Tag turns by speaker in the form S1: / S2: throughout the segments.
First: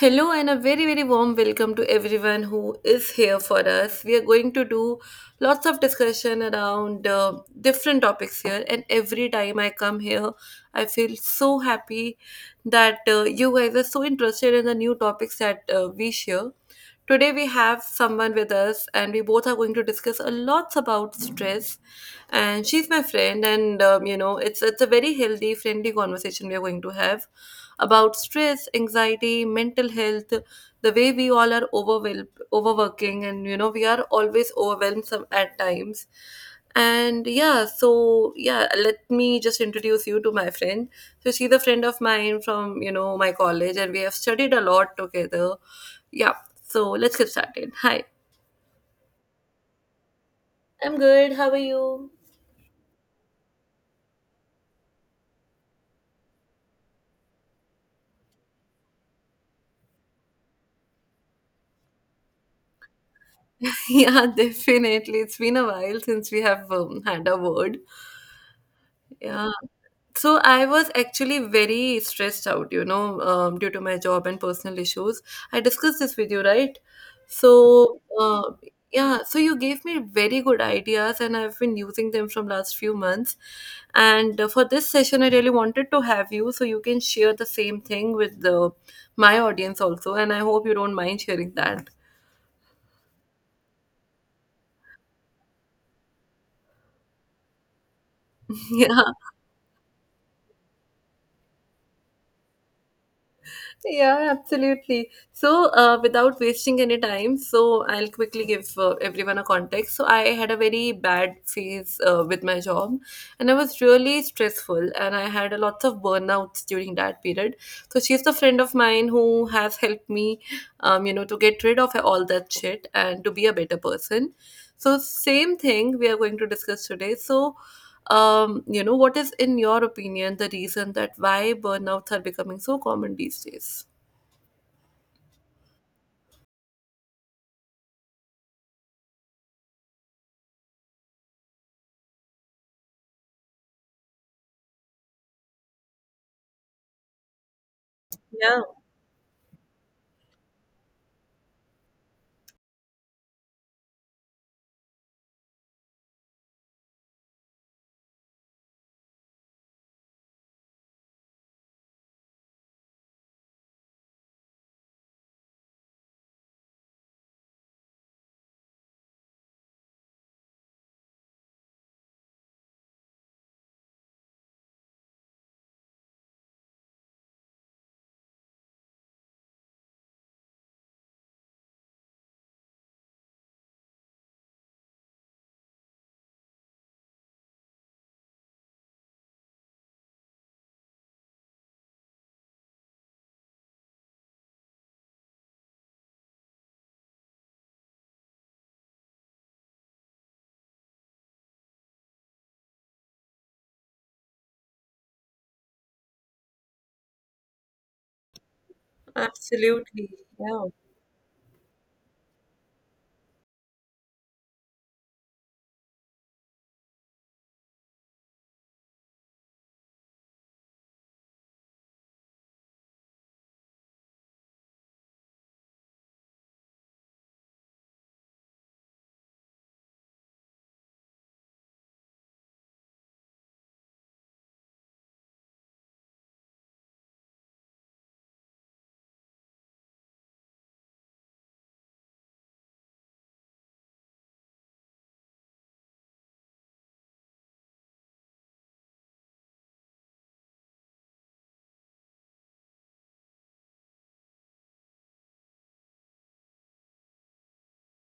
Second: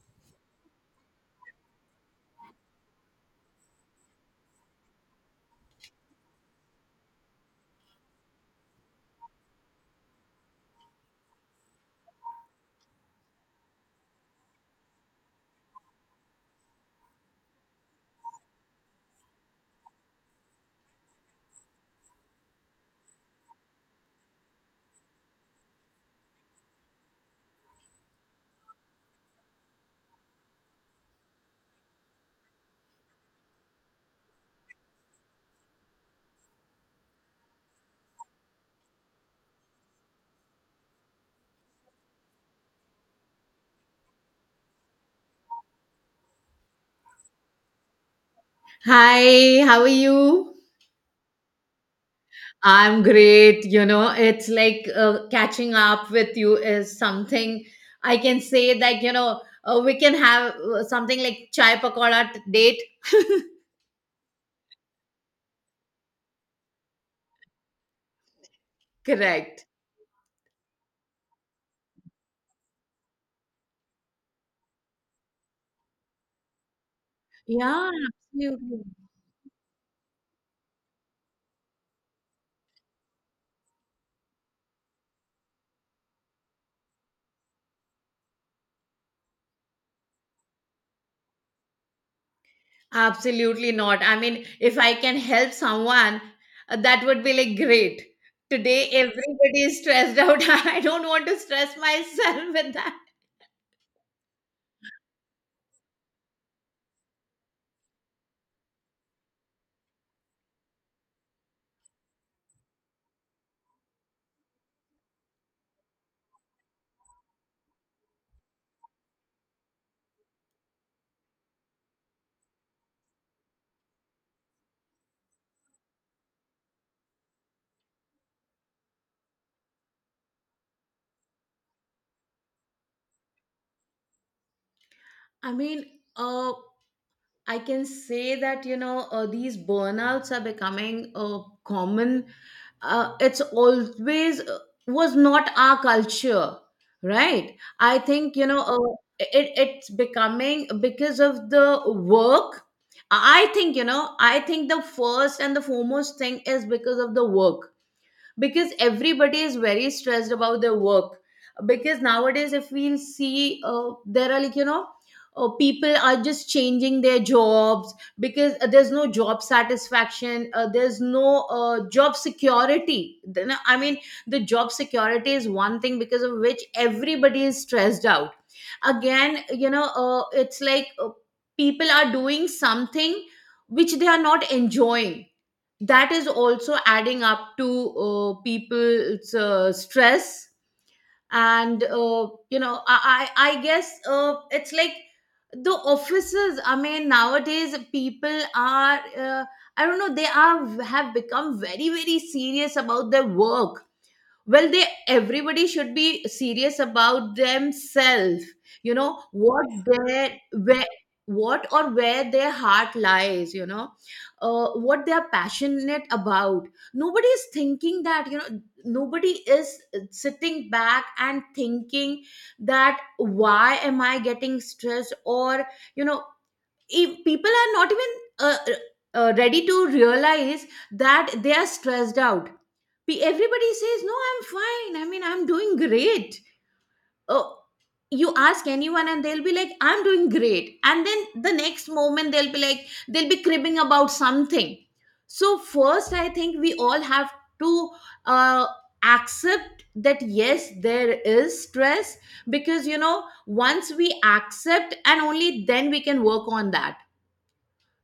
S1: Hello, and a very, very warm welcome to everyone who is here for us. We are going to do lots of discussion around different topics here, and every time I come here, I feel so happy that you guys are so interested in the new topics that we share. Today we have someone with us, and we both are going to discuss a lot about stress. And she's my friend, and it's a very healthy, friendly conversation we are going to have about stress, anxiety, mental health, the way we all are overwhelmed, overworking, and we are always overwhelmed some, at times. And yeah, so yeah, let me just introduce you to my friend. So she's a friend of mine from my college, and we have studied a lot together. Yeah, so let's get started. Hi.
S2: Hi, how are you?
S1: I'm good. How are you?
S2: I'm great. You know, it's like catching up with you is something I can say that, you know, we can have something like chai pakoda date.
S1: Yeah, definitely. It's been a while since we have had a word. Yeah.
S2: Correct.
S1: So I was actually very stressed out, due to my job and personal issues. I discussed this with you, right?
S2: Yeah,
S1: So,
S2: absolutely.
S1: yeah, so you gave me very good ideas, and I've been using them from last few months. And for this session, I really wanted to have you so you can share the same thing with the my audience also. And I hope you don't mind sharing that.
S2: Absolutely not. I mean, if I can help someone, that would be like great. Today,
S1: Yeah.
S2: everybody is stressed out. I don't want to stress myself with that.
S1: Yeah, absolutely. So, without wasting any time, so I'll quickly give everyone a context. So, I had a very bad phase with my job, and I was really stressful, and I had a lots of burnouts during that period. So, she's the friend of mine who has helped me, to get rid of all that shit and to be a better person. So, same thing we are going to discuss today. So, what is in your opinion the reason that why burnouts are becoming so common these days?
S2: I mean, uh, I can say that, you know, these burnouts are becoming common. It's always, was not our culture, right? I think, you
S1: Yeah,
S2: know, it's becoming because of the work. I think, you know. I think the first and the foremost thing is because of the work, because everybody is very stressed about their work, because nowadays, if we'll see, there are, like, you know, people are just changing their jobs because there's no job satisfaction, there's no job security. Then, I mean, the job security is one thing because of which everybody is stressed out. Again, you know, it's like, people are doing something which they are not enjoying. That is also adding up to people's stress. And you know, I guess, it's like the offices. I mean, nowadays, people are, I don't know, they are have become very very serious about their work. Well, they everybody should be serious about themselves, you know, what
S1: absolutely.
S2: their
S1: Yeah.
S2: where, what or where their heart lies, you know, what they are passionate about. Nobody is thinking that, you know, nobody is sitting back and thinking that why am I getting stressed? Or, you know, if people are not even uh, ready to realize that they are stressed out. Everybody says, no, I'm fine, I mean, I'm doing great. Oh, you ask anyone and they'll be like, I'm doing great, and then the next moment they'll be like, they'll be cribbing about something. So first, I think we all have to uh, accept that yes, there is stress, because, you know, once we accept, and only then we can work on that.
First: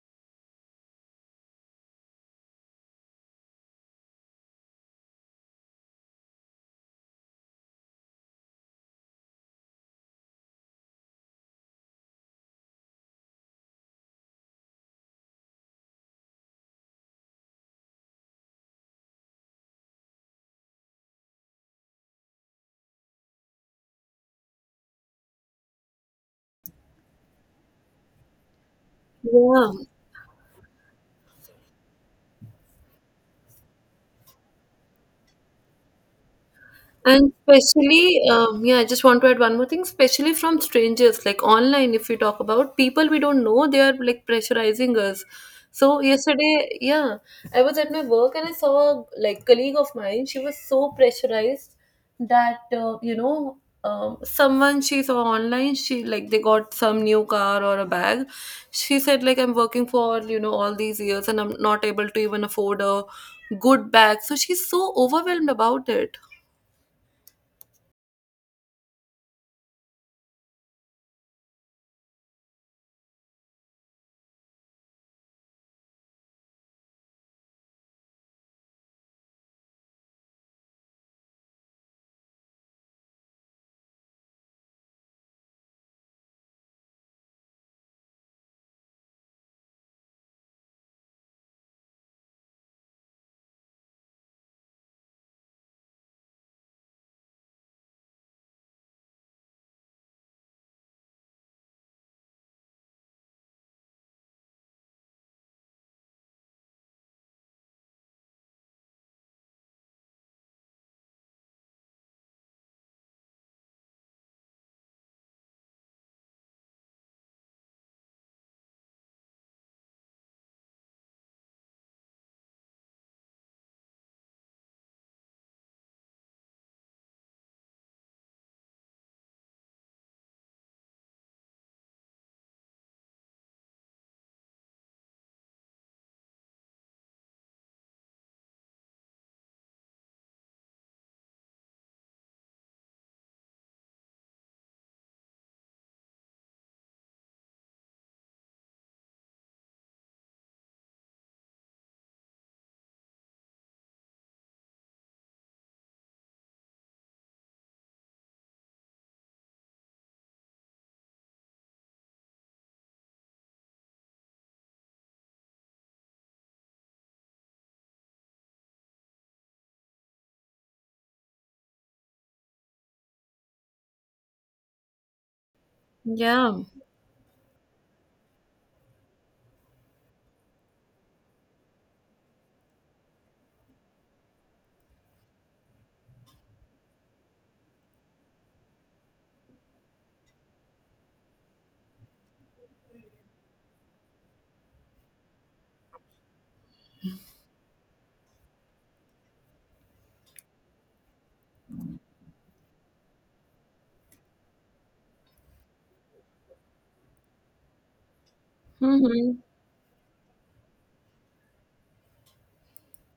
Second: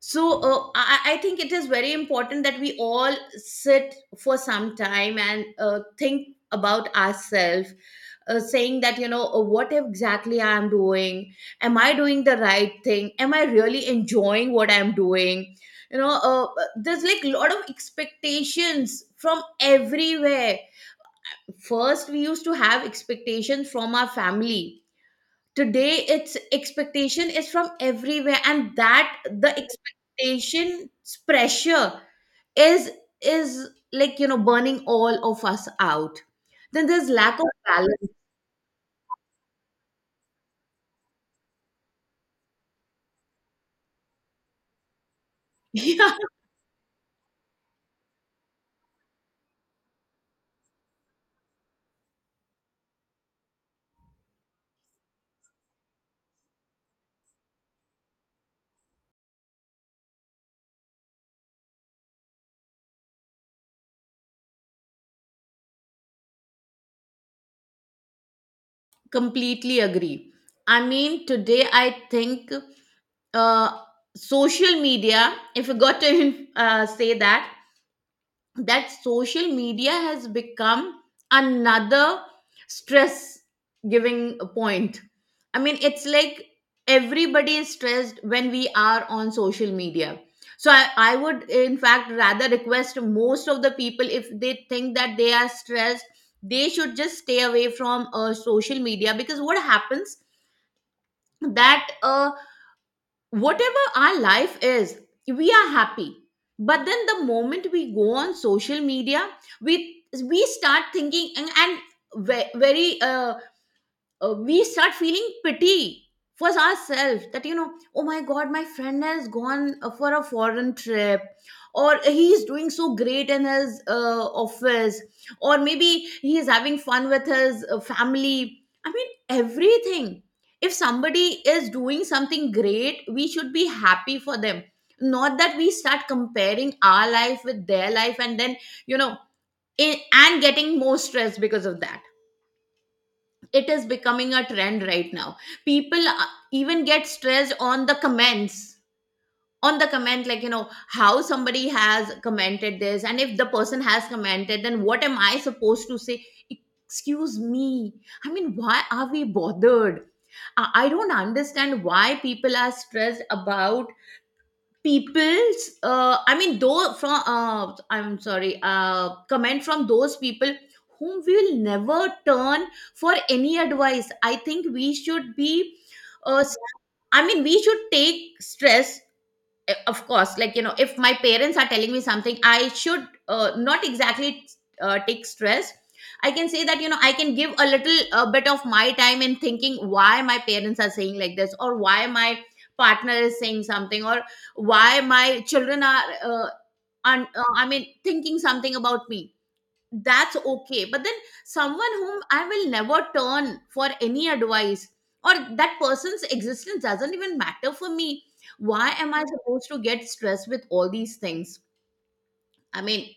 S2: So I think it is very important that we all sit for some time and think about ourselves, saying that, you know, what exactly I am doing? Am I doing the right thing? Am I really enjoying what I'm doing? You know, there's like a lot of expectations from everywhere. First we used to have expectations from our family. Today, it's expectation is from everywhere, and that the
S1: Yeah.
S2: expectation's pressure is is like, you know, burning all of us out. Then there's
S1: And
S2: lack of balance.
S1: especially, yeah, I just want to add one more thing, especially from strangers, like online, if we talk about people we don't know, they are like pressurizing us. So
S2: Yeah,
S1: yesterday, yeah, I was at my work and I saw a like colleague of mine. She was so pressurized that someone she saw online, she like they got some new car or a bag. She said like I'm working for all these years and I'm not able to even afford a good bag. So she's so overwhelmed about it.
S2: completely agree. I mean, today I think, uh social media, if you got to say that, that social media has become another stress giving point. I mean, it's like everybody is stressed when we are on social media. So I would, in fact, rather request most of the people, if they think that they are stressed, they should just stay away from social media. Because what happens, that whatever our life is, we are happy. But then the moment we go on social media, we start thinking and very we start feeling pity for ourselves that, you know, oh my god, my friend has gone for a foreign trip, or He is doing so great in his office, or maybe he is having fun with his family." I mean, everything, if somebody is doing something great, we should be happy for them, not that we start comparing our life with their life, and then, you know, and getting more stressed because of that. It is becoming a trend right now. People even get stressed on the comments, on the comment, like, you know, how somebody has commented this, and if the person has commented, then what am I supposed to say? Excuse me, I mean, why are we bothered? I don't understand why people are stressed about people's, I mean, though from, I'm sorry, comment from those people whom we will never turn for any advice. I think we should be uh,
S1: Yeah.
S2: I mean, we should take stress, of course, like, you know, if my parents are telling me something, I should not exactly take stress. I can say that, you know, I can give a little bit of my time in thinking why my parents are saying like this, or why my partner is saying something, or why my children are uh, I mean, thinking something about me. That's okay. But then someone whom I will never turn for any advice, or that person's existence doesn't even matter for me, why am I
S1: Mm-hmm.
S2: supposed to get stressed with all these things? I mean,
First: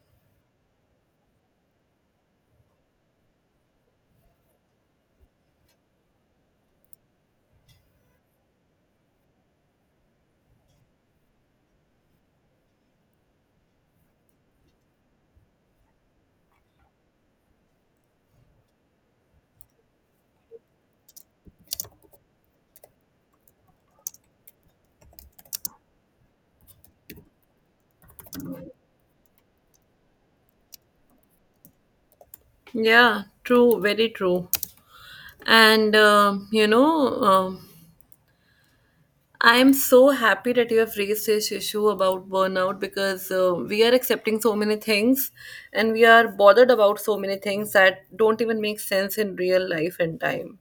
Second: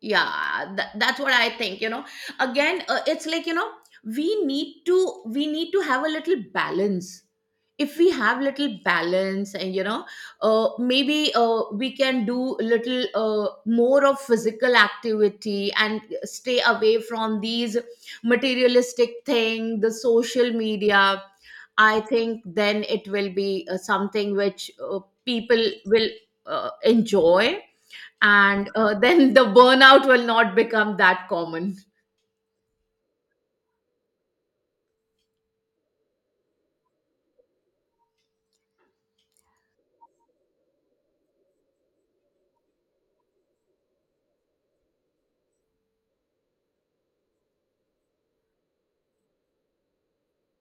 S2: yeah, that's what I think. You know, again, it's like, you know, we need to have a little balance. If we have little balance, and you know, maybe we can do little more of physical activity and stay away from these materialistic thing, the social media. I think then it will be something which people will enjoy, and then the burnout will not become that common.
S1: Yeah, true, very true. And I'm so happy that you have raised this issue about burnout because we are accepting so many things and we are bothered about so many things that don't even make sense in real life and time.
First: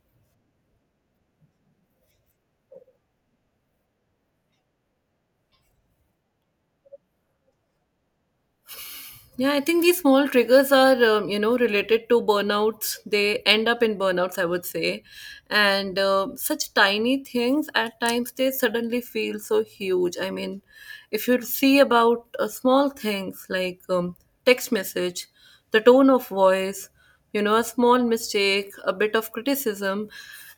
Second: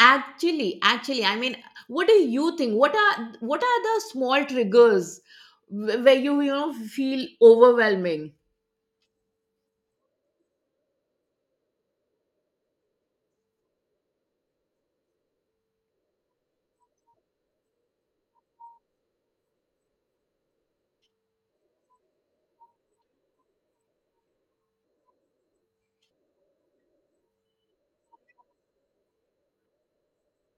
S2: Actually, actually, I mean, what do you think? What are the small triggers where you know, feel overwhelming?
S1: Yeah, I think these small triggers are, related to burnouts. They end up in burnouts, I would say. And such tiny things at times they suddenly feel so huge. I mean, if you see about small things like text message, the tone of voice, a small mistake, a bit of criticism,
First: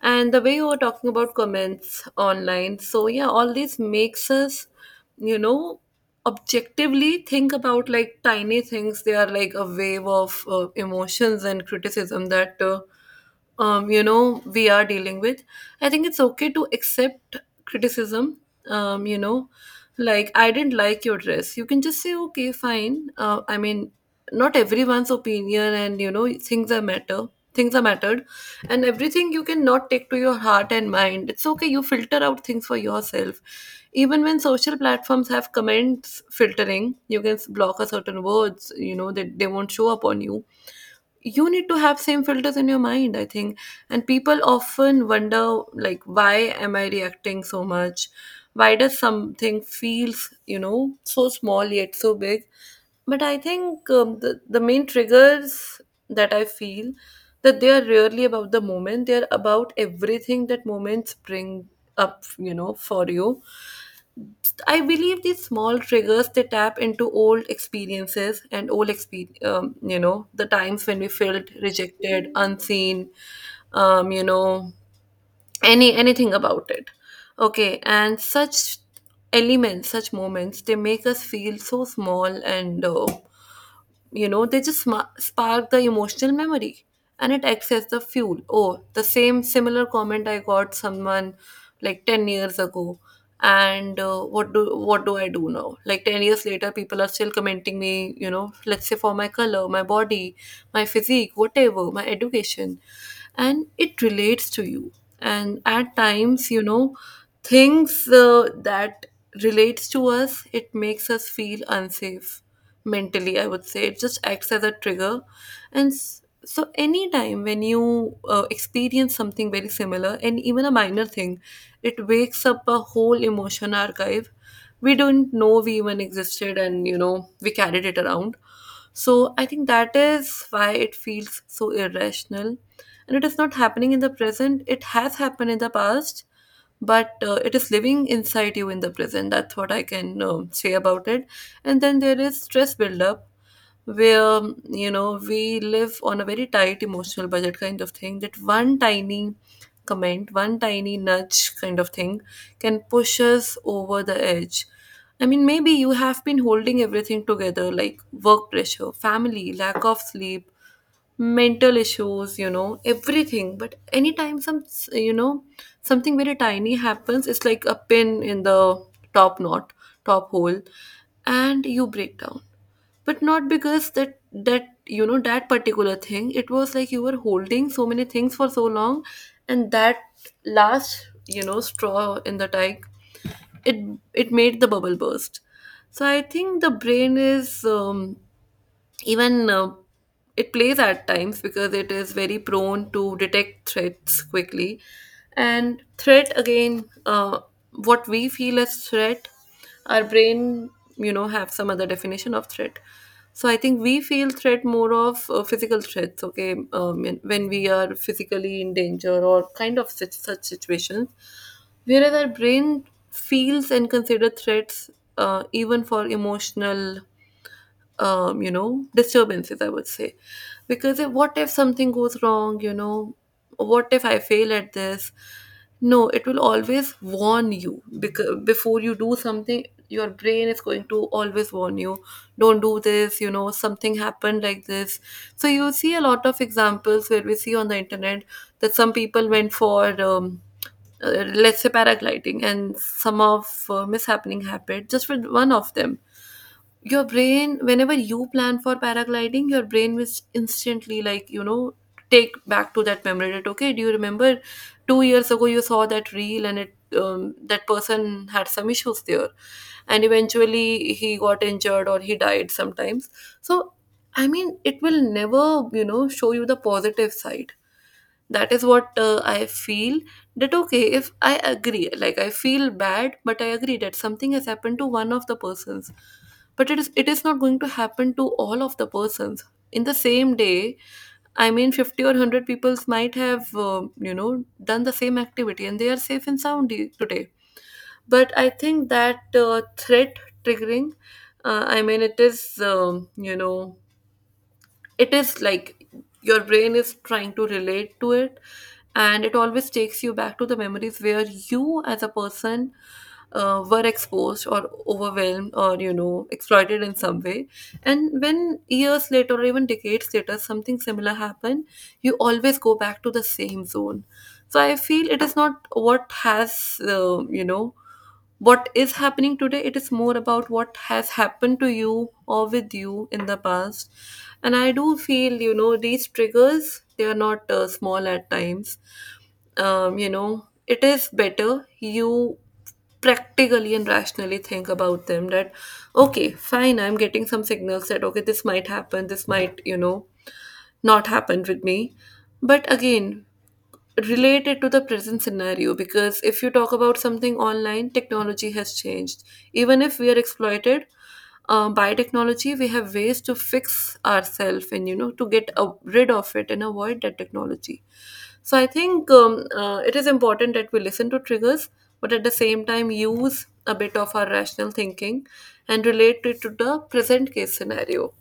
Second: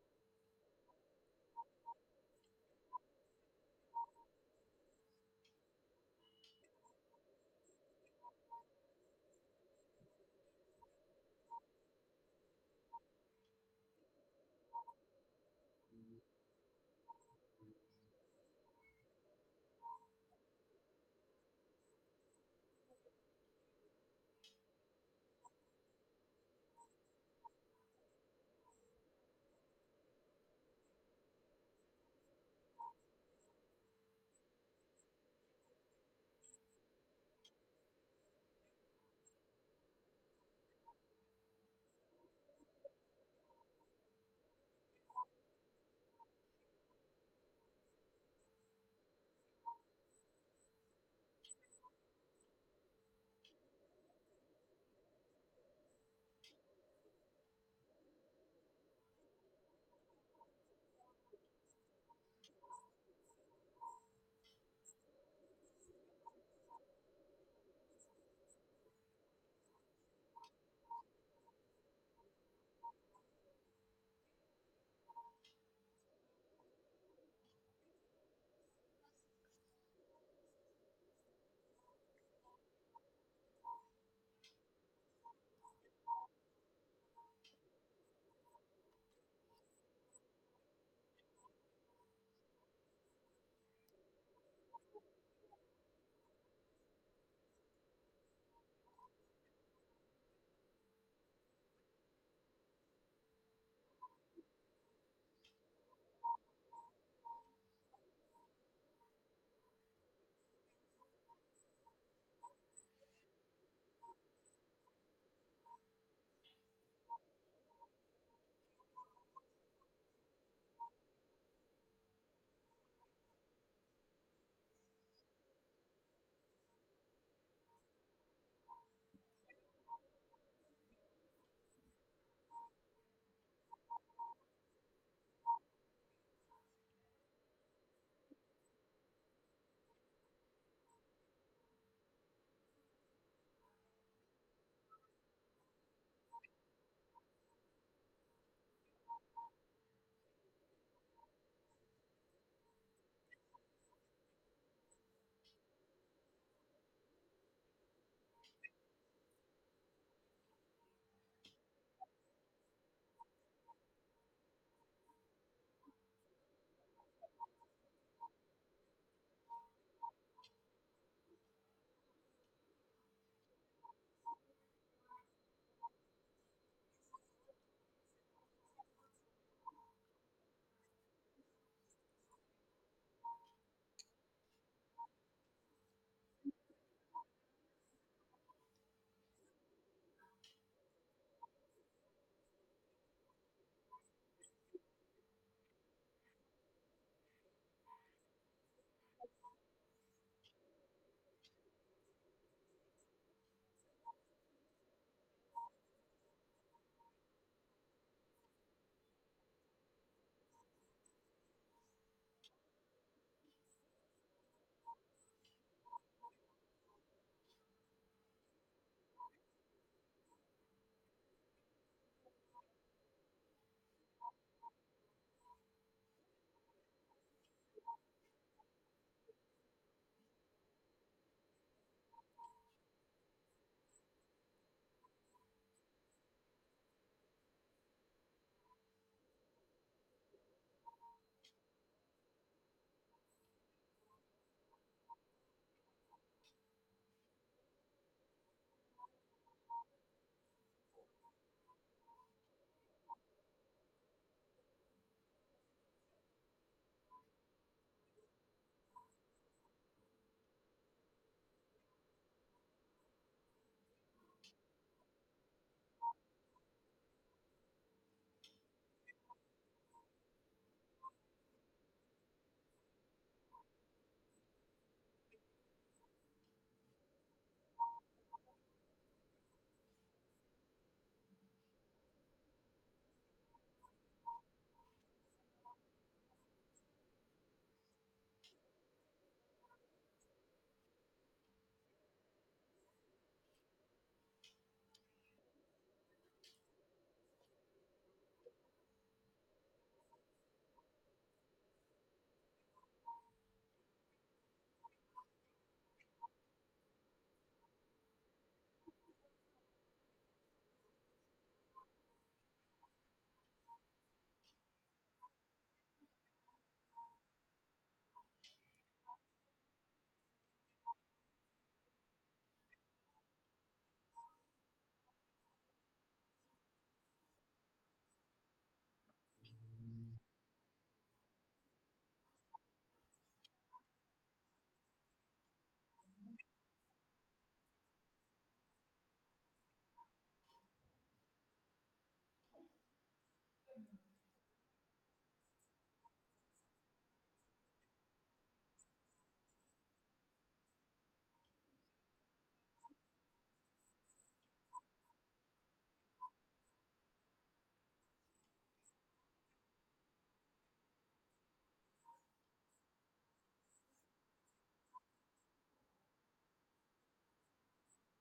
S1: and the way you were talking about comments online. So, yeah, all these makes us you know objectively think about like tiny things. They are like a wave of emotions and criticism that we are dealing with. I think it's okay to accept criticism. Um, you know like I didn't like your dress. You can just say, okay, fine. I mean, not everyone's opinion and things are matter, things are mattered, and everything you cannot take to your heart and mind. It's okay, you filter out things for yourself. Even when social platforms have comments filtering, you can block a certain words, that they won't show up on you. You need to have same filters in your mind, I think. And people often wonder like, why am I reacting so much? Why does something feels, so small yet so big? But I think the main triggers that I feel, that they are rarely about the moment, they are about everything that moments bring up, for you. I believe these small triggers, they tap into old experiences and old expe- you know the times when we felt rejected, unseen, um, you know anything about it. Okay, and such elements, such moments, they make us feel so small, and they just sma spark the emotional memory, and it acts as the fuel. Oh, the same similar comment I got someone like 10 years ago. And what do I do now? Like 10 years later, people are still commenting me, let's say, for my color, my body, my physique, whatever, my education. And it relates to you. And at times, things that relates to us, it makes us feel unsafe mentally, I would say. It just acts as a trigger. And so anytime when you experience something very similar, and even a minor thing, it wakes up a whole emotion archive we don't know we even existed, and we carried it around. So I think that is why it feels so irrational. And it is not happening in the present, it has happened in the past, but it is living inside you in the present. That's what I can say about it. And then there is stress buildup, where we live on a very tight emotional budget kind of thing, that one tiny comment, one tiny nudge kind of thing, can push us over the edge. I mean, maybe you have been holding everything together, like work pressure, family, lack of sleep, mental issues, everything, but anytime you know something very tiny happens, it's like a pin in the top knot top hole, and you break down. But not because that that you know that particular thing, it was like you were holding so many things for so long, and that last straw in the tank, it it made the bubble burst. So I think the brain is even it plays at times, because it is very prone to detect threats quickly. And threat, again, what we feel as threat, our brain have some other definition of threat. So I think we feel threat more of physical threats. Okay, when we are physically in danger or kind of such situations, whereas our brain feels and considers threats even for emotional disturbances, I would say. Because if, what if something goes wrong, what if I fail at this? No, it will always warn you. Because before you do something, your brain is going to always warn you, don't do this, something happened like this. So you see a lot of examples where we see on the internet that some people went for, let's say, paragliding, and some of mishappening happened just with one of them. Your brain, whenever you plan for paragliding, your brain will instantly, like, take back to that memory, that okay, do you remember 2 years ago you saw that reel, and it that person had some issues there, and eventually he got injured or he died sometimes. So I mean, it will never show you the positive side. That is what I feel. That okay, if I agree, like I feel bad, but I agree that something has happened to one of the persons, but it is not going to happen to all of the persons in the same day. I mean, 50 or 100 people might have done the same activity, and they are safe and sound today. But I think that threat triggering, I mean, it is um, you know it is like, your brain is trying to relate to it, and it always takes you back to the memories where you, as a person, were exposed or overwhelmed or exploited in some way. And when years later or even decades later something similar happened, you always go back to the same zone. So I feel it is not what has uh, you know what is happening today. It is more about what has happened to you or with you in the past. And I do feel, these triggers, they are not small at times. It is better you practically and rationally think about them. That okay, fine, I'm getting some signals that okay, this might happen, this might not happen with me, but again, related to the present scenario, because if you talk about something online, technology has changed. Even if we are exploited by technology, we have ways to fix ourselves and to get rid of it and avoid that technology. So I think it is important that we listen to triggers, but at the same time use a bit of our rational thinking and relate it to the present case scenario,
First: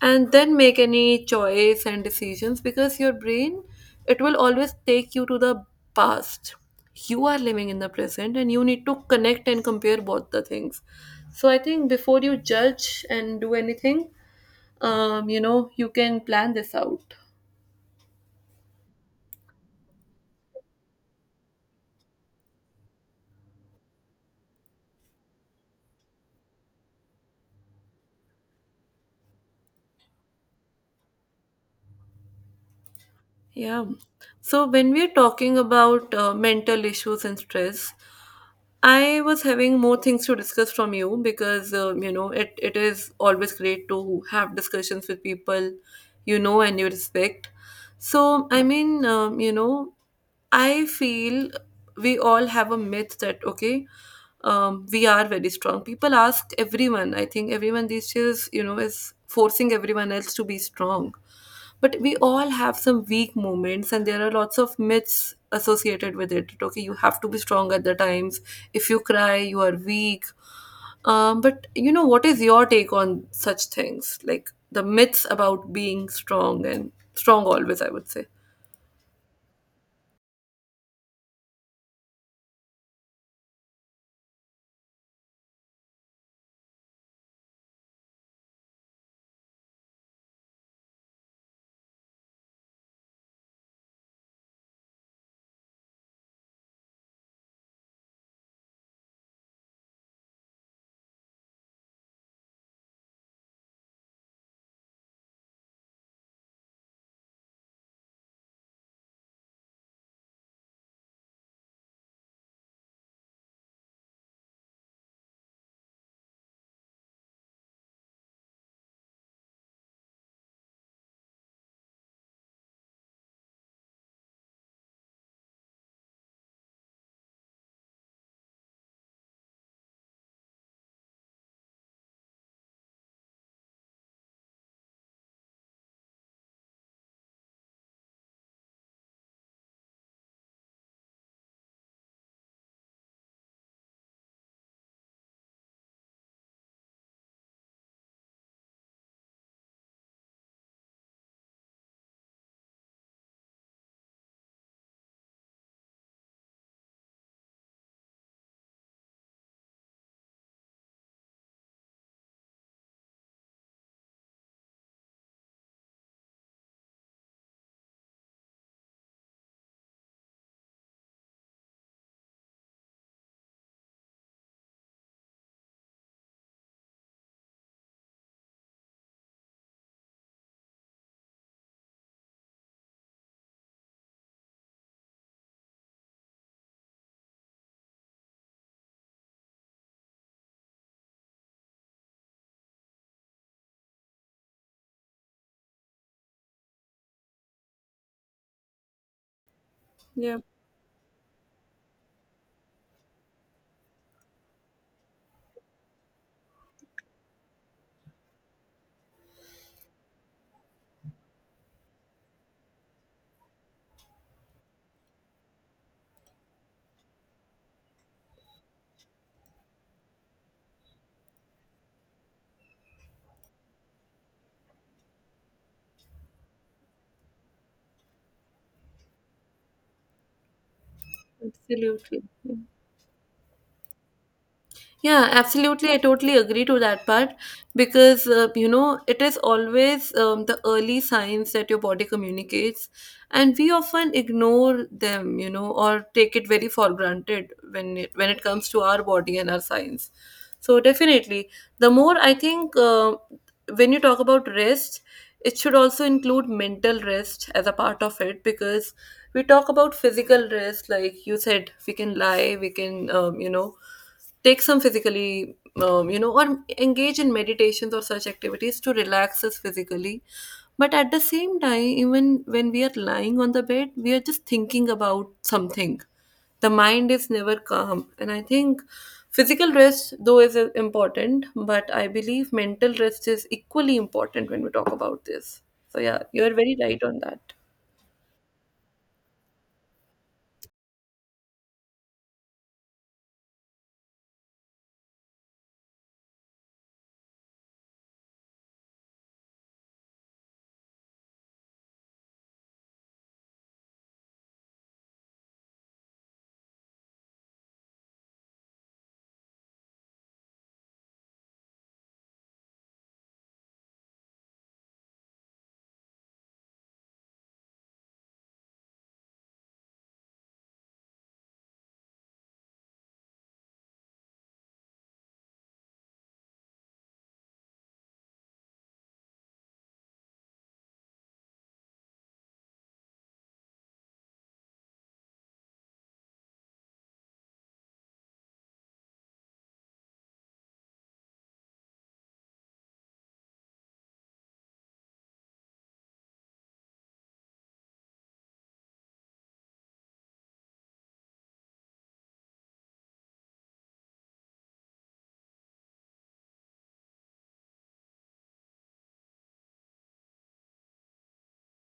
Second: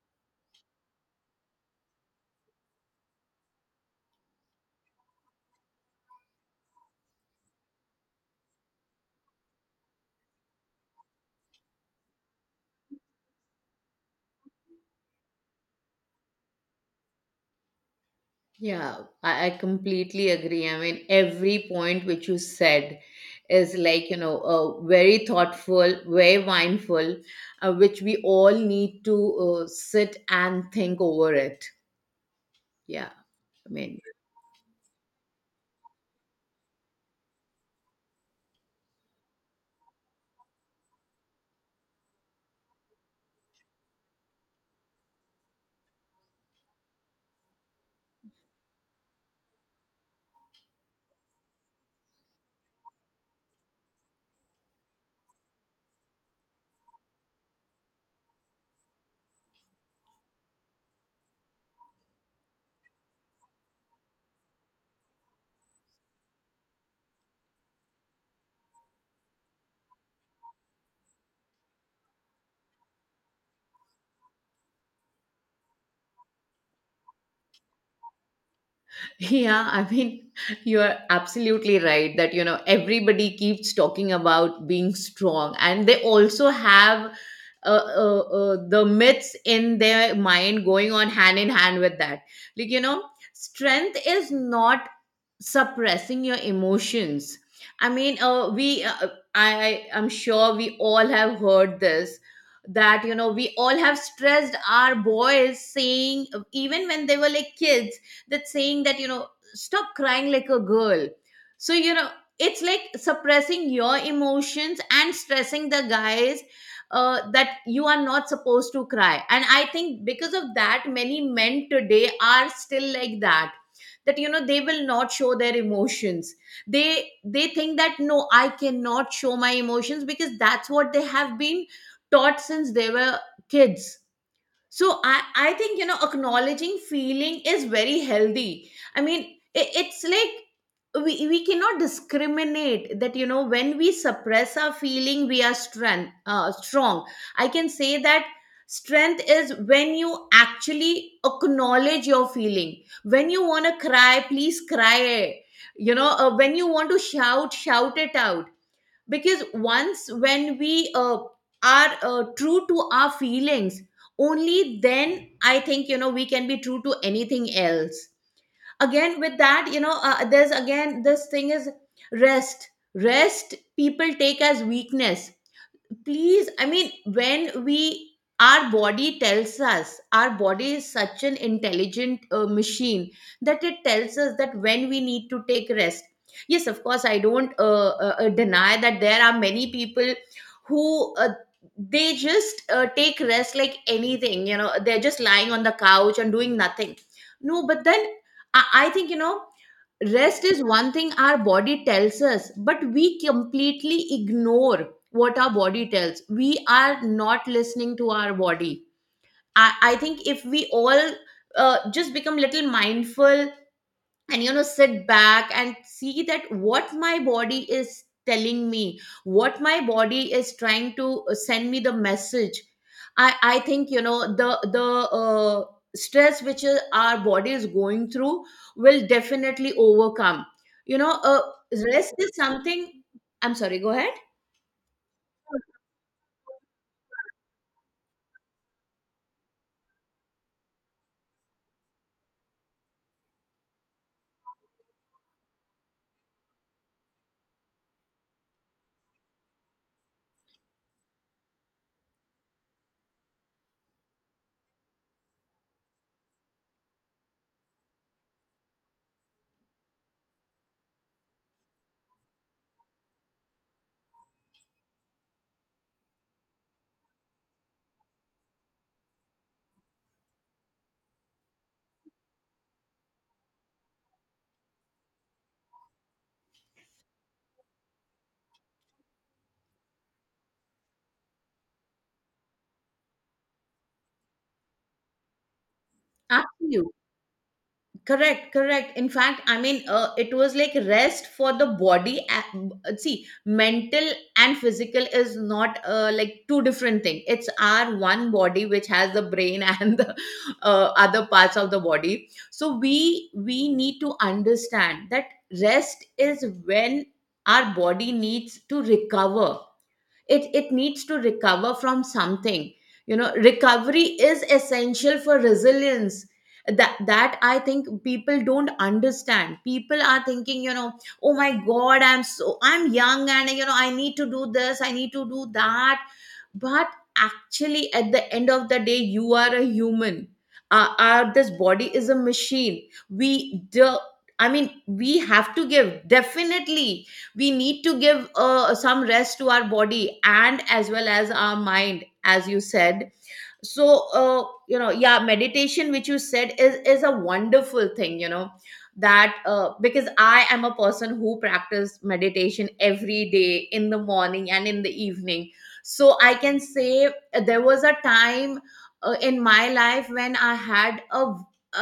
S1: and then make any choice and decisions, because your brain, it will always take you to the past. You are living in the present and you need to connect and compare both the things. So I think before you judge and do anything, you can plan this out.
S2: Yeah, I completely agree. I mean, every point which you said is like, you know, very thoughtful, very mindful, which we all need to sit and think over it. Yeah, I
S1: Yeah.
S2: mean,
S1: So when we are talking about mental issues and stress, I was having more things to discuss from you, because it is always great to have discussions with people you know and you respect. So, I mean, I feel we all have a myth that, okay, we are very strong. People ask everyone. I think everyone these days is forcing everyone else to be strong, but we all have some weak moments and there are lots of myths associated with it. Okay, you have to be strong at the times; if you cry you are weak. But what is your take on such things, like the myths about being strong, and strong always, I would say?
S2: yeah, I mean, you are absolutely right that, you know, everybody keeps talking about being strong, and they also have the myths in their mind going on hand in hand with that. Like, you know, strength is not suppressing your emotions. I mean, we I'm sure we all have heard this, that, you know, we all have stressed our boys saying, even when they were like kids, that saying that, you know, stop crying like a girl. So, you know, it's like suppressing your emotions and stressing the guys, that you are not supposed to cry. And I think because of that, many men today are still like that, that, you know, they will not show their emotions. They they think that no, I cannot show my emotions, because that's what they have been taught since they were kids. So I think, you know, acknowledging feeling is very healthy. I mean, it, it's like we cannot discriminate that, you know, when we suppress our feeling, we are strength strong. I can say that strength is when you actually acknowledge your feeling. When you want to cry, please cry. You know, when you want to shout, shout it out. Because once when we are true to our feelings, only then, I think, you know, we can be true to anything else. Again with that, you know, there's again this thing is rest. Rest people take as weakness. Please, I mean, when we our body tells us, our body is such an intelligent machine, that it tells us that when we need to take rest. Yes, of course, I don't deny that there are many people who they just take rest like anything, you know, they're just lying on the couch and doing nothing. No, but then I think, you know,
S1: Yeah,
S2: rest is one thing our body tells us, but we completely ignore what our body tells. We are not listening to our body. I think if we all just become little mindful, and you know, sit back and see that what my body is telling me, what my body is trying to send me the message. I think, you know, the uh, stress which is our body is going through will definitely overcome, you know, rest
S1: absolutely.
S2: is something, I'm sorry, go ahead.
S1: Yeah, absolutely. I totally agree to that part because, it is always the early signs that your body communicates, and we often ignore them, or take it very for granted, when it comes to our body and our signs. So, definitely, the more I think, when you talk about rest, it should also include mental rest as a part of it, because we talk about physical rest. Like you said, we can lie, we can, take some physically, or engage in meditations or such activities to relax us physically. But at the same time, even when we are lying on the bed, we are just thinking about something. The mind is never calm, and I think physical rest though is important, but I believe mental rest is equally important when we talk about this. So yeah, you are
S2: After
S1: very
S2: you.
S1: right on that.
S2: Correct, correct. In fact, I mean, it was like rest for the body. See, mental and physical is not like two different thing. It's our one body which has the brain and the other parts of the body. So we need to understand that rest is when our body needs to recover, it needs to recover from something. You know, recovery is essential for resilience. That I think people don't understand. People are thinking, you know, oh my god, I'm young and I need to do this, I need to do that. But actually, at the end of the day, you are a human. Our this body is a machine. we do, I mean, we have to give, definitely we need to give some rest to our body and as well as our mind, as you said. So you know, yeah, meditation, which you said, is a wonderful thing, that because I am a person who practice meditation every day, in the morning and in the evening. So I can say there was a time in my life when I had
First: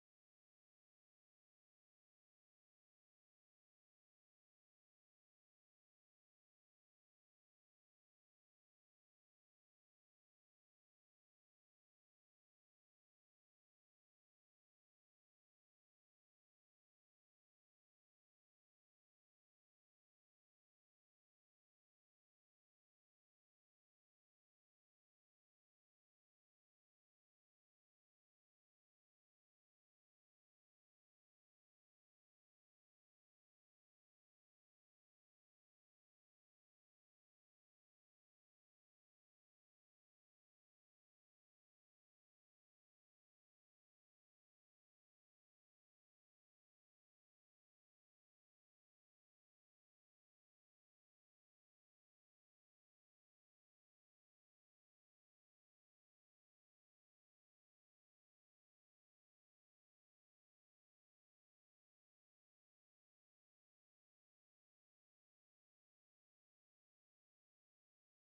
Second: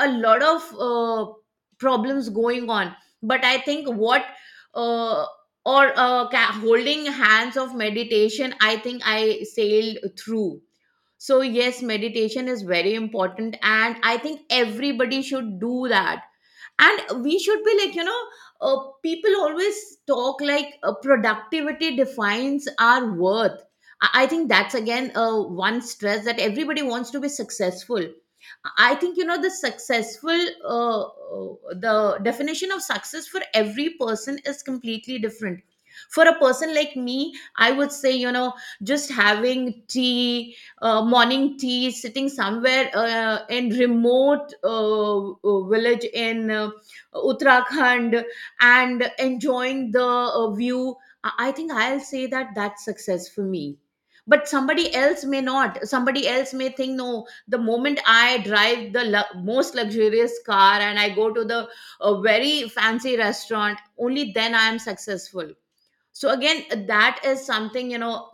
S2: a lot of problems going on. But I think what uh, holding hands of meditation, I think I sailed through. So, yes, meditation is very important, and I think everybody should do that. And we should be like, you know, uh, people always talk like productivity defines our worth. I think that's again one stress, that everybody wants to be successful. I think, you know, the successful, uh, the definition of success for every person is completely different. For a person like me, I would say, you know, just having tea, morning tea, sitting somewhere in remote village in Uttarakhand and enjoying the view, I think I'll say that that's success for me. But somebody else may not. Somebody else may think, no, the moment I drive the most luxurious car and I go to the a very fancy restaurant, only then I am successful. So again, that is something, you know.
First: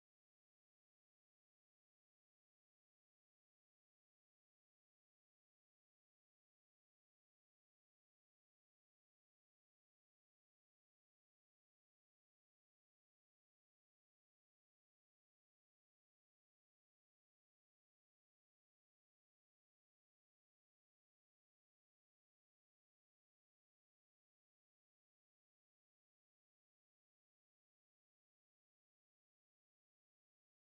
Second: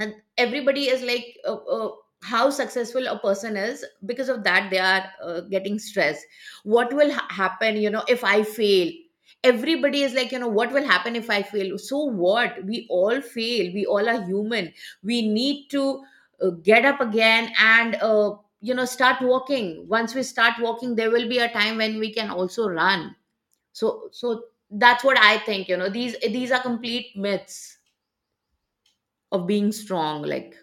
S2: And everybody is like, how successful a person is, because of that they are getting stressed. What will happen, you know, if I fail? Everybody is like, you know, what will happen if I fail? So what? We all fail, we all are human. We need to get up again and you know, start walking. Once we start walking, there will be a time when we can also run. So that's what I think, you know, these are complete myths of being strong, like.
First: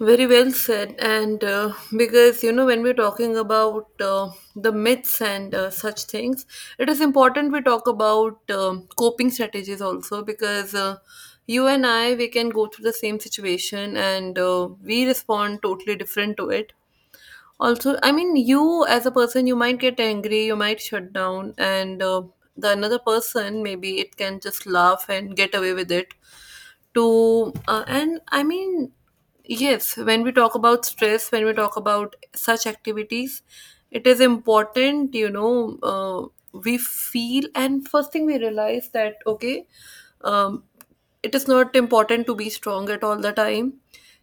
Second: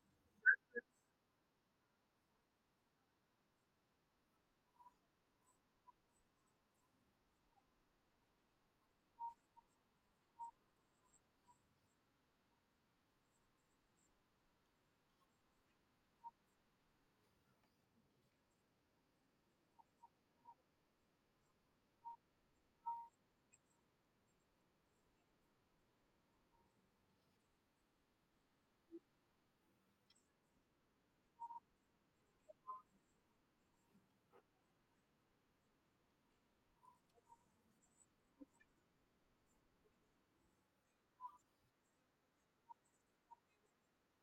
S1: Very well said. And because, when we're talking about the myths and such things, it is important we talk about coping strategies also, because you and I, we can go through the same situation, and we respond totally different to it. Also, I mean, you as a person, you might get angry, you might shut down, and the another person, maybe it can just laugh and get away with it. To and I mean, yes, when we talk about stress, when we talk about such activities, it is important, we feel, and first thing we realize that, okay, um, it is not important to be strong at all the time.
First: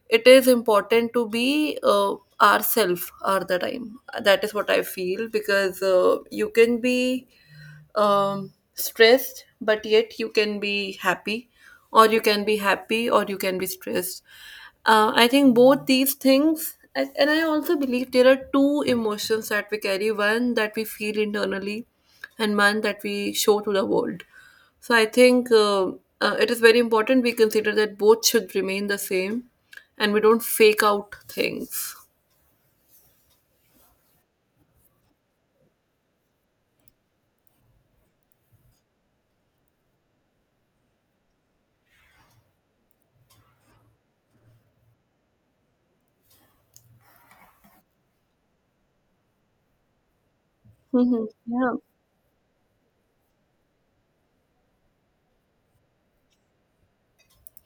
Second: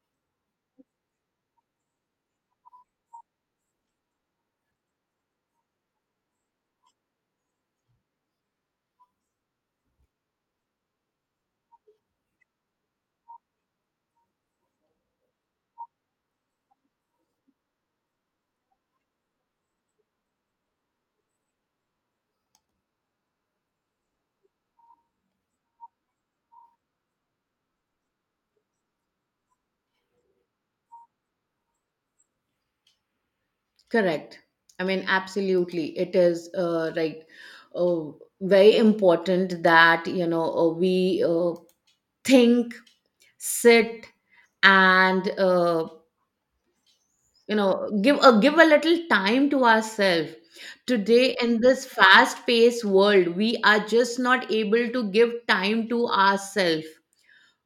S1: It is important to be ourself all the time. That is what I feel, because you can be stressed, but yet you can be happy, or you can be happy, or you can be stressed. I think both these things, and I also believe there are two emotions that we carry, one that we feel internally, and one that we show to the world. So I think it is very important we consider that both should remain the same and we don't fake out things.
S2: Correct. I mean, absolutely, it is like uh, very important that, you know, we think, sit, and you know, give a give a little time to ourselves.
S1: Hmm,
S2: Today, in
S1: yeah.
S2: this fast paced world, we are just not able to give time to ourselves.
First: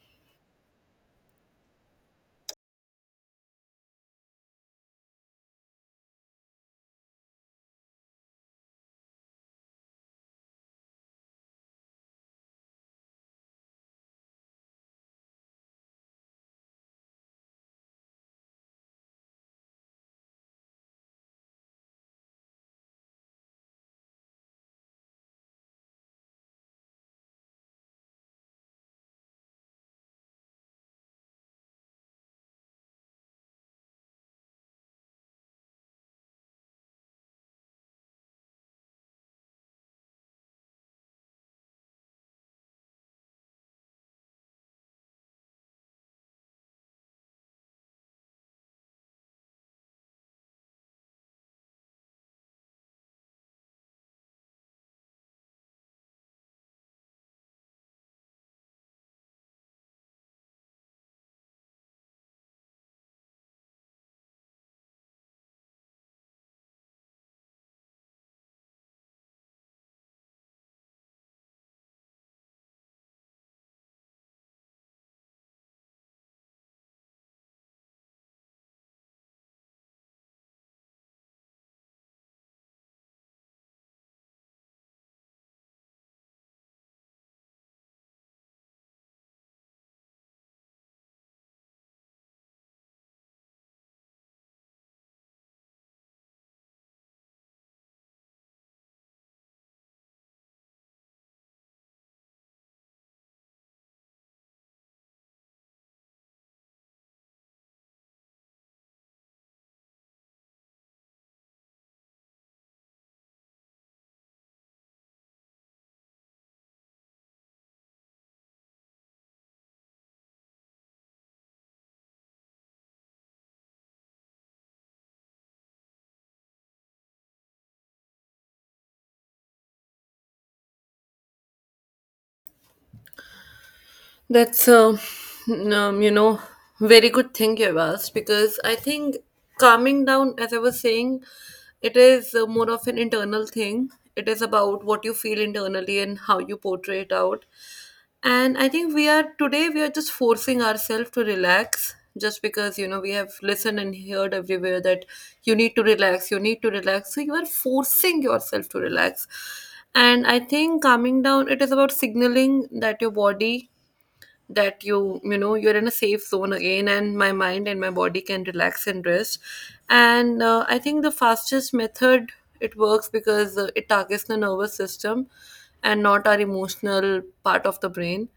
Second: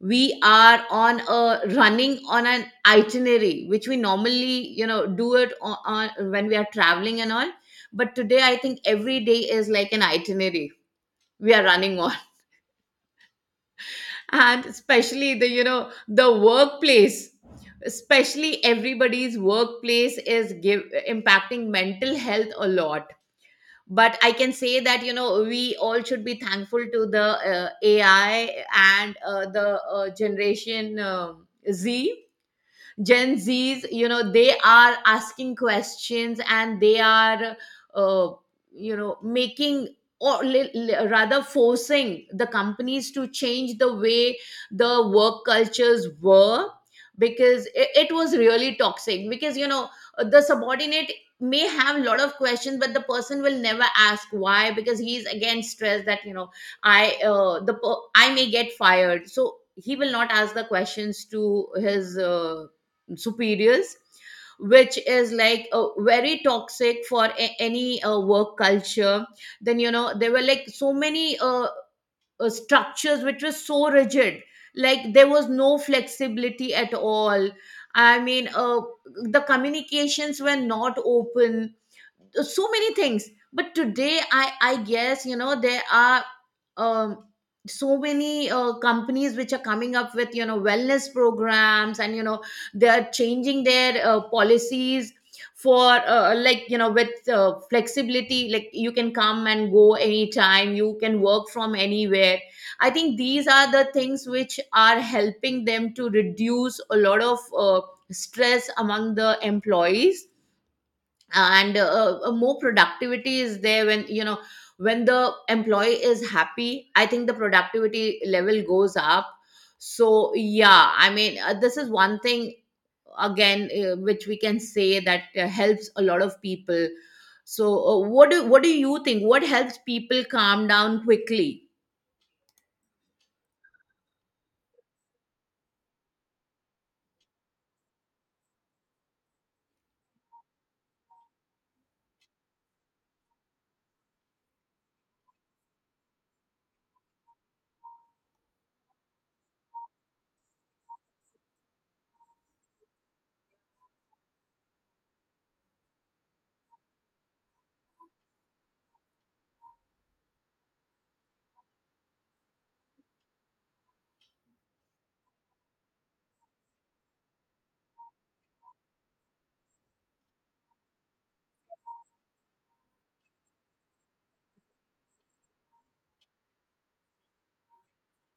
S2: We are on a running on an itinerary which we normally, you know, do it on when we are traveling and all. But today I think every day is like an itinerary we are running on. And especially the, you know, the workplace, especially everybody's workplace is impacting mental health a lot. But I can say that, you know, we all should be thankful to the AI and the generation Z, Gen Z's, you know, they are asking questions, and they are uh, you know, making, rather forcing the companies to change the way the work cultures were. Because it was really toxic, because you know, the subordinate may have a lot of questions, but the person will never ask why, because he's again stressed that, you know, I may get fired. So he will not ask the questions to his superiors, which is like very toxic for any work culture. Then you know, there were like so many structures which were so rigid. Like there was no flexibility at all. I mean, the communications were not open, so many things. But today, I guess, you know, there are um so many companies which are coming up with, you know, wellness programs, and you know, they are changing their policies for like, you know, with flexibility. Like you can come and go anytime, you can work from anywhere. I think these are the things which are helping them to reduce a lot of uh, stress among the employees. And more productivity is there when, you know, when the employee is happy, I think the productivity level goes up. So yeah, I mean, this is one thing, again, which we can say that helps a lot of people. So what do you think, what helps people calm down quickly?
S1: That's a, um, you know, very good thing you've asked, because I think calming down, as I was saying, it is more of an internal thing. It is about what you feel internally and how you portray it out. And I think we are today, we are just forcing ourselves to relax, just because, we have listened and heard everywhere that you need to relax, you need to relax. So you are forcing yourself to relax. And I think calming down, it is about signaling that your body, that you know you're in a safe zone again, and my mind and my body can relax and rest. And I think the fastest method, it works because it targets the nervous system and not our emotional part of the brain.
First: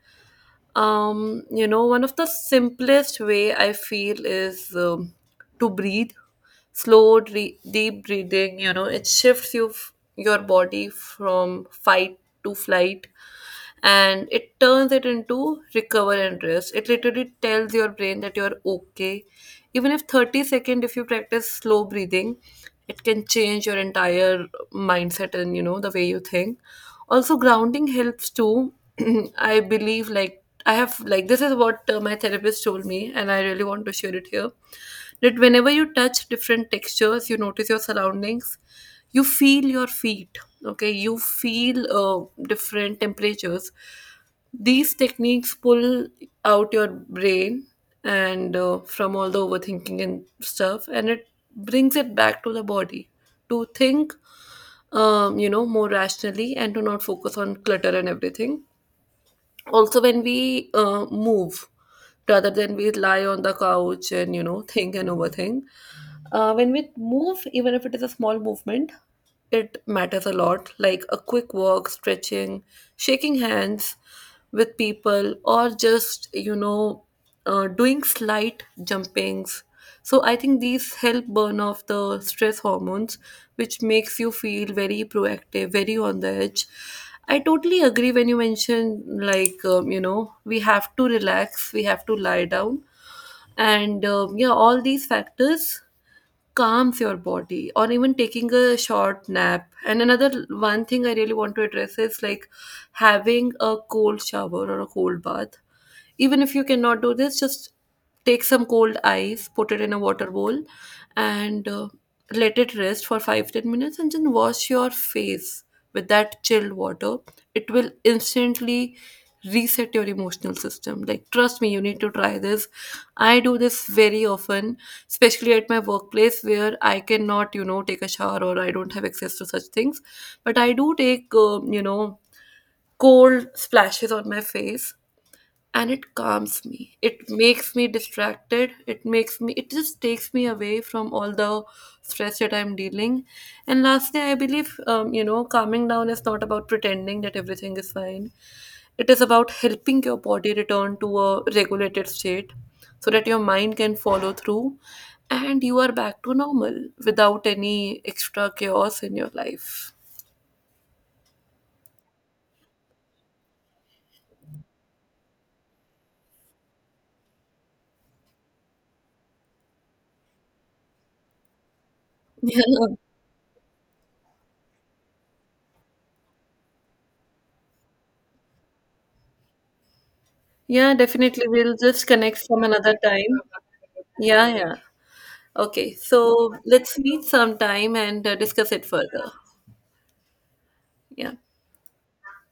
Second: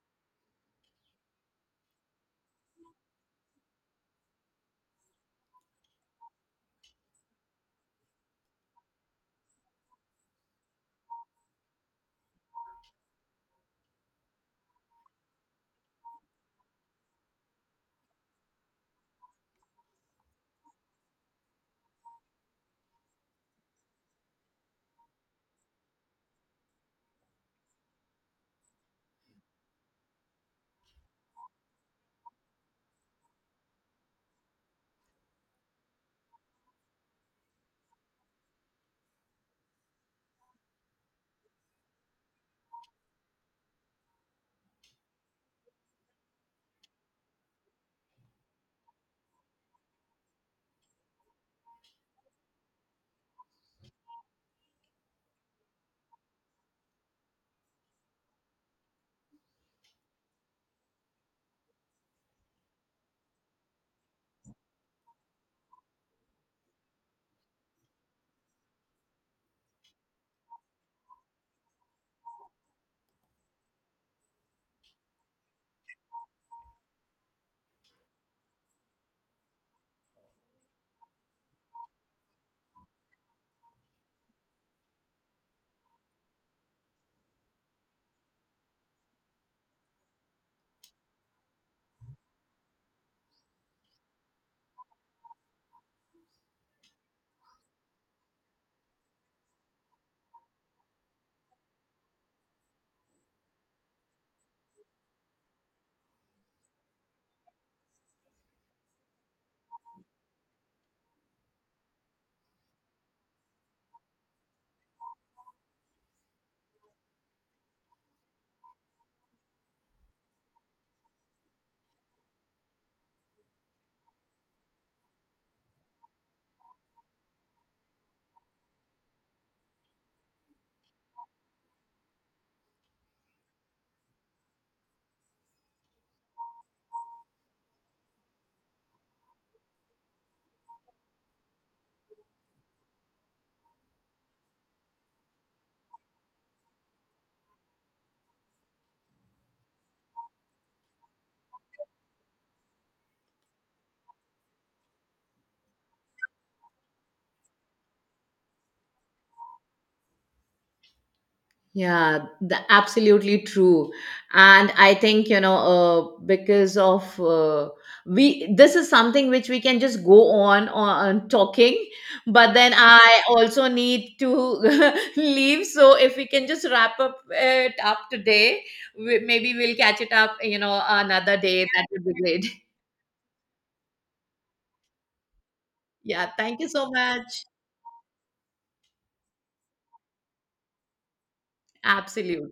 S1: One of the simplest way I feel is, to breathe. Slow deep breathing, it shifts your body from fight to flight, and it turns it into recover and rest. It literally tells your brain that you're okay. Even if 30 second, if you practice slow breathing, it can change your entire mindset, and the way you think. Also, grounding helps too. I believe, like I have like this is what my therapist told me, and I really want to share it here. That whenever you touch different textures, you notice your surroundings, you feel your feet. Okay, you feel different temperatures. These techniques pull out your brain, and from all the overthinking and stuff, and it brings it back to the body, to think more rationally, and to not focus on clutter and everything. Also, when we move, rather than we lie on the couch and think and overthink, when we move, even if it is a small movement, it matters a lot. Like a quick walk, stretching, shaking hands with people, or just, doing slight jumpings. So I think these help burn off the stress hormones, which makes you feel very proactive, very on the edge. I totally agree when you mention, like, we have to relax, we have to lie down, and yeah, all these factors calms your body, or even taking a short nap. And another one thing I really want to address is, like, having a cold shower or a cold bath. Even if you cannot do this, just take some cold ice, put it in a water bowl, and let it rest for 5-10 minutes, and then wash your face with that chilled water. It will instantly reset your emotional system. Like, trust me, you need to try this. I do this very often, especially at my workplace, where I cannot, take a shower, or I don't have access to such things. But I do take, cold splashes on my face, and it calms me. It makes me distracted. It just takes me away from all the stress that I'm dealing. And lastly, I believe, calming down is not about pretending that everything is fine. It is about helping your body return to a regulated state, so that your mind can follow through and you are back to normal without any extra chaos in your life.
S2: Yeah, absolutely true. And I think, you know, this is something which we can just go on talking, but then
S1: Yeah.
S2: I also need to leave. So if we can just wrap up it up today, maybe we'll catch it up, you know,
S1: Yeah,
S2: another
S1: definitely,
S2: day.
S1: we'll
S2: That would
S1: just
S2: be
S1: connect
S2: great.
S1: from another time. Yeah, yeah. Okay,
S2: Yeah,
S1: so
S2: thank you so
S1: let's meet
S2: much.
S1: sometime and discuss it further. Yeah.
S2: Absolutely.